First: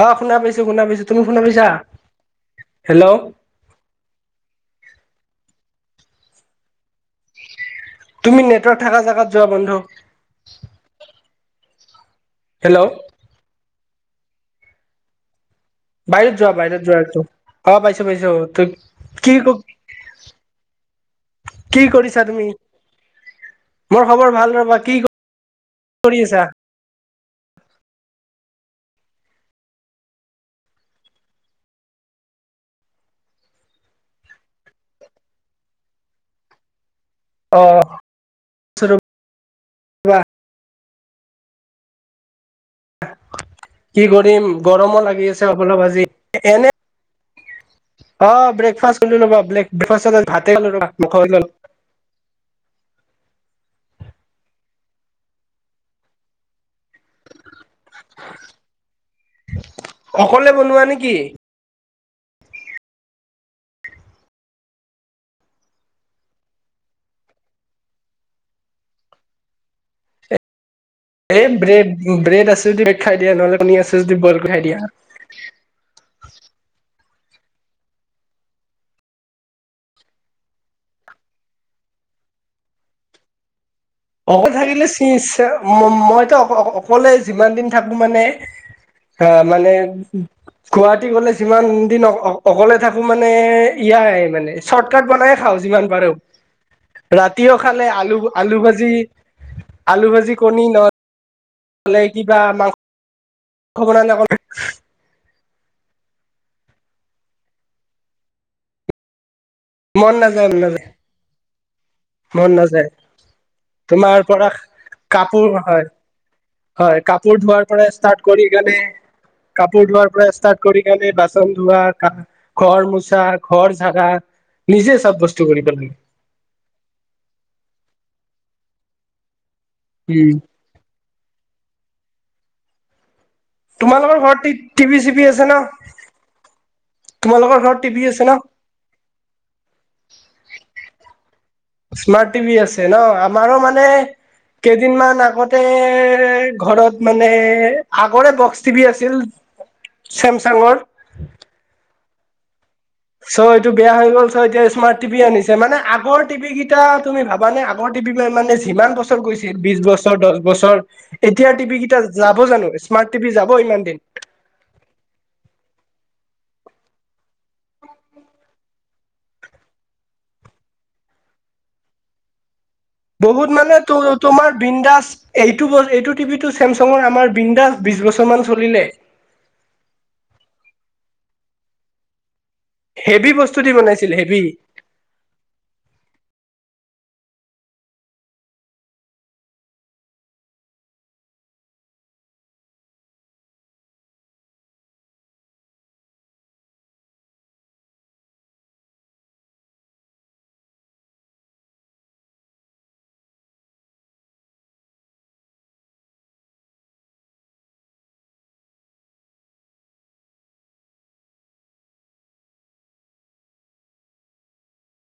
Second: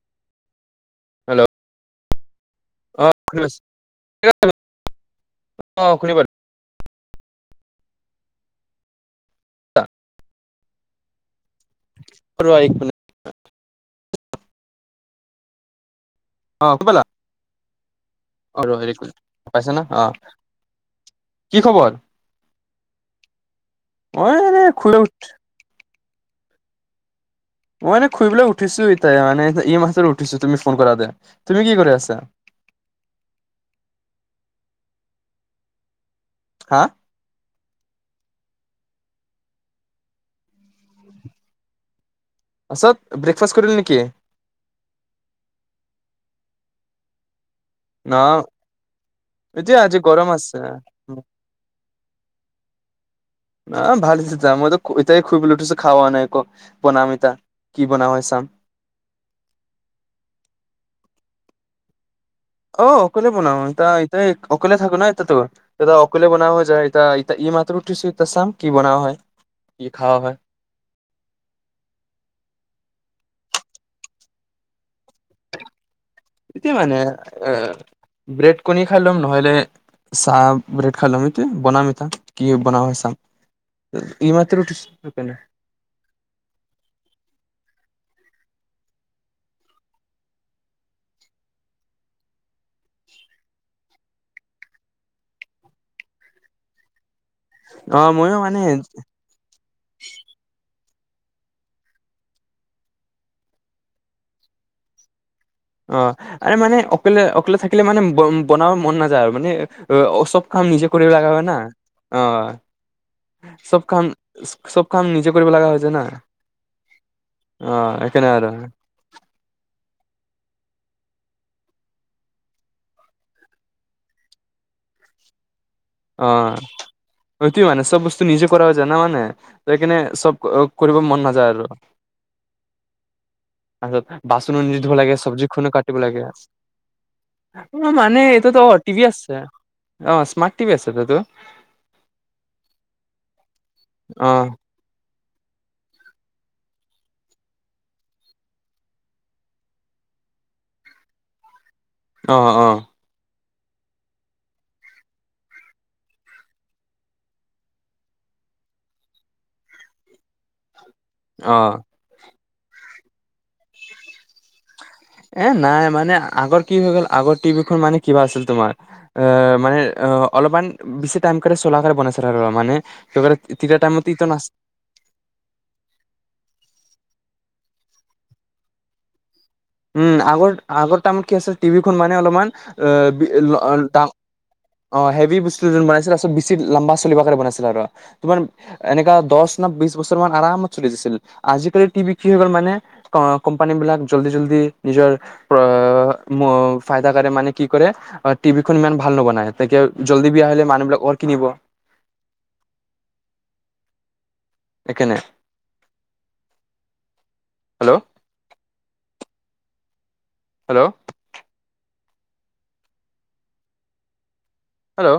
অঁ শুনা পাইছো, শুনা পাইছো, তুমি শুনা পাইছা? অঁ হেল্ল' শু আহ শুনিব। তুমি নেটৱৰ্ক থাকা জেগাত যোৱা বন্ধ। আৰু ম বাহিৰত যোৱা, অ শুনি বাহিৰত যোৱা পালা একদম, হাৱা পাইছে। পাইছ, অ ত ৰ এক মিনিট কি ক পাইছা না অ কি কৰিছা তুমি? মোৰ মই খবৰ ভাল এনে ৰবা শুই কি কৰি আছা? মই এনে ফুৰিবলৈ উঠিছো এতিয়াই মানে এই মাহত উঠিছো তুমি ফোন কৰা দে, তুমি কি কৰি আছা? [inaudible] হা? অ', থুথু, কোৱা? আছত ব্ৰেকফাষ্ট কৰিল নেকি কি কৰিম! গৰমো লাগি আছে অলপ আজি এনে ন অ', ব্ৰেকফাষ্ট কৰিলো ব ব্লেক এতিয়া ব্ৰেকফাস্টত গৰম আজি আছে ভাতেই ল'লো ৰবা [unintelligible] অ ভাল [unintelligible] বনাও হয় চাম অকলে বনোৱা নেকি অ অকলে বনাও ইতা ইতা অকলে থাকো ন এতাতো এ অকলে বনাব যায় এতা কি মাত ৰুটি চইত চাম কি বনোৱা হয় কি খাোৱাা হয় এই ব্ৰেড ব্ৰেড আছো যদি ব্ৰেড খাই দিয়া নহলে কণী আছো যদি বইল কৰি খাই দিয়া এতিয়া মানে এ ব্ৰেড কণী খাই লম নহলে চাহ ব্ৰেড [unintelligible] [unintelligible] এইমাত্ৰ উঠিছো সেইকাৰণে। অকলে যিমান দিন থাকো মানে [unintelligible] হ মানে গুৱাহাটী গলে যিমান দিন অকলে থাকো মানে ইয়াত নাই মানে চৰ্ট কট বনাইে খাওঁ যিমান পাৰো [unintelligible] ৰাতিও খালে অ আলু ময়ো আলু মানে ভাজি আলু ভাজি কণী নয় লে কিবা মাংস মাংস বনালে অক অ আৰে মানে অকলে অকলে থাকিলে মানে ব বনাব মন নাযায় আৰু মানে মন চব নাযায় মন কাম নাযায় নিজে কৰিব লগা হয় না অ মন নাযায় চব কাম তোমাৰ পৰা চব কাম নিজে কৰিব লগা হয় যানা হয় কাপোৰ ধোৱাৰ পৰা ষ্টাৰ্ট কৰি কেনে কাপোৰ ধোৱাৰ পৰা ষ্টাৰ্ট কৰিণে বাচন ধোৱা ঘৰ মোচা ঘৰ জাগা নিজে চাব্যস্ত কৰি পেল অ তু মানে চব বস্তু নিজে কৰা যানা মানে এইখনে উম সব কৰিব মন নাযায় আৰু তোমালোকৰ তাৰপিছত ঘৰত বাচনো নিজ ধূব টিভি লাগে চিভি আছে চব্জি ন খো কাটিব লাগে তোমালোকৰ ঘৰত অ টিভি আছে মানে ন এইটোতো অ টভি আছে অ স্মাৰ্ট টভি আছে ততো স্মাৰ্ট টিভি আছে ন আমাৰো মানে অ কেইদিনমান আ আগতে ঘৰত মানে আগৰে বক্স টিভি আছিল চেমচাংৰ অ অ চ' এইটো বেয়া হৈ গ'ল চ' এতিয়া স্মাৰ্ট টিভি আনি মেগৰ টিভি কেইটা তুমি ভাবানে আগৰ টিভি মান মানে যিমান বছৰ গৈছিল বিশ বছৰ দহ বছৰ এতিয়া অ টিভি কেইটা যাব জানো স্মাৰ্ট টিভি যাব ইমান দিন এ নাই মানে আগৰ কি হৈ গ'ল আগৰ টিভিখন মানে কিবা আছিল তোমাৰ এ মানে অ অলপমান বিচি টাইম চোলাাকে বনাইছে আৰু মানে বহুত মানে তেতিয়া টাইমত ইটো নাচ তোমাৰ বিন্দাছ এইটো এইটো টিভি টো চেমচাঙৰ আমাৰ বিন্দাছ বিশ বছৰ মান চলিলে উম আগৰ আগৰ তামাৰ কি আছিল টিভিখন মানে অলপমান [unintelligible] হেভি বস্তু দি বনাইছিল হেভি চল বনাইছিল আৰু তমাৰ এনেকাা দ ন বিশ বছৰ মান আৰামত চলিছিল আজিকালি [unintelligible] নিজৰ ফাইদাকে মানে কি কৰে টিভিখন ইমান ভাল নবনাই তেনেকে জল্দি বিয়া হলে মানুহ বিলাক অ কিনিব এখনে হেল্ল', হেল্ল' হেল্ল'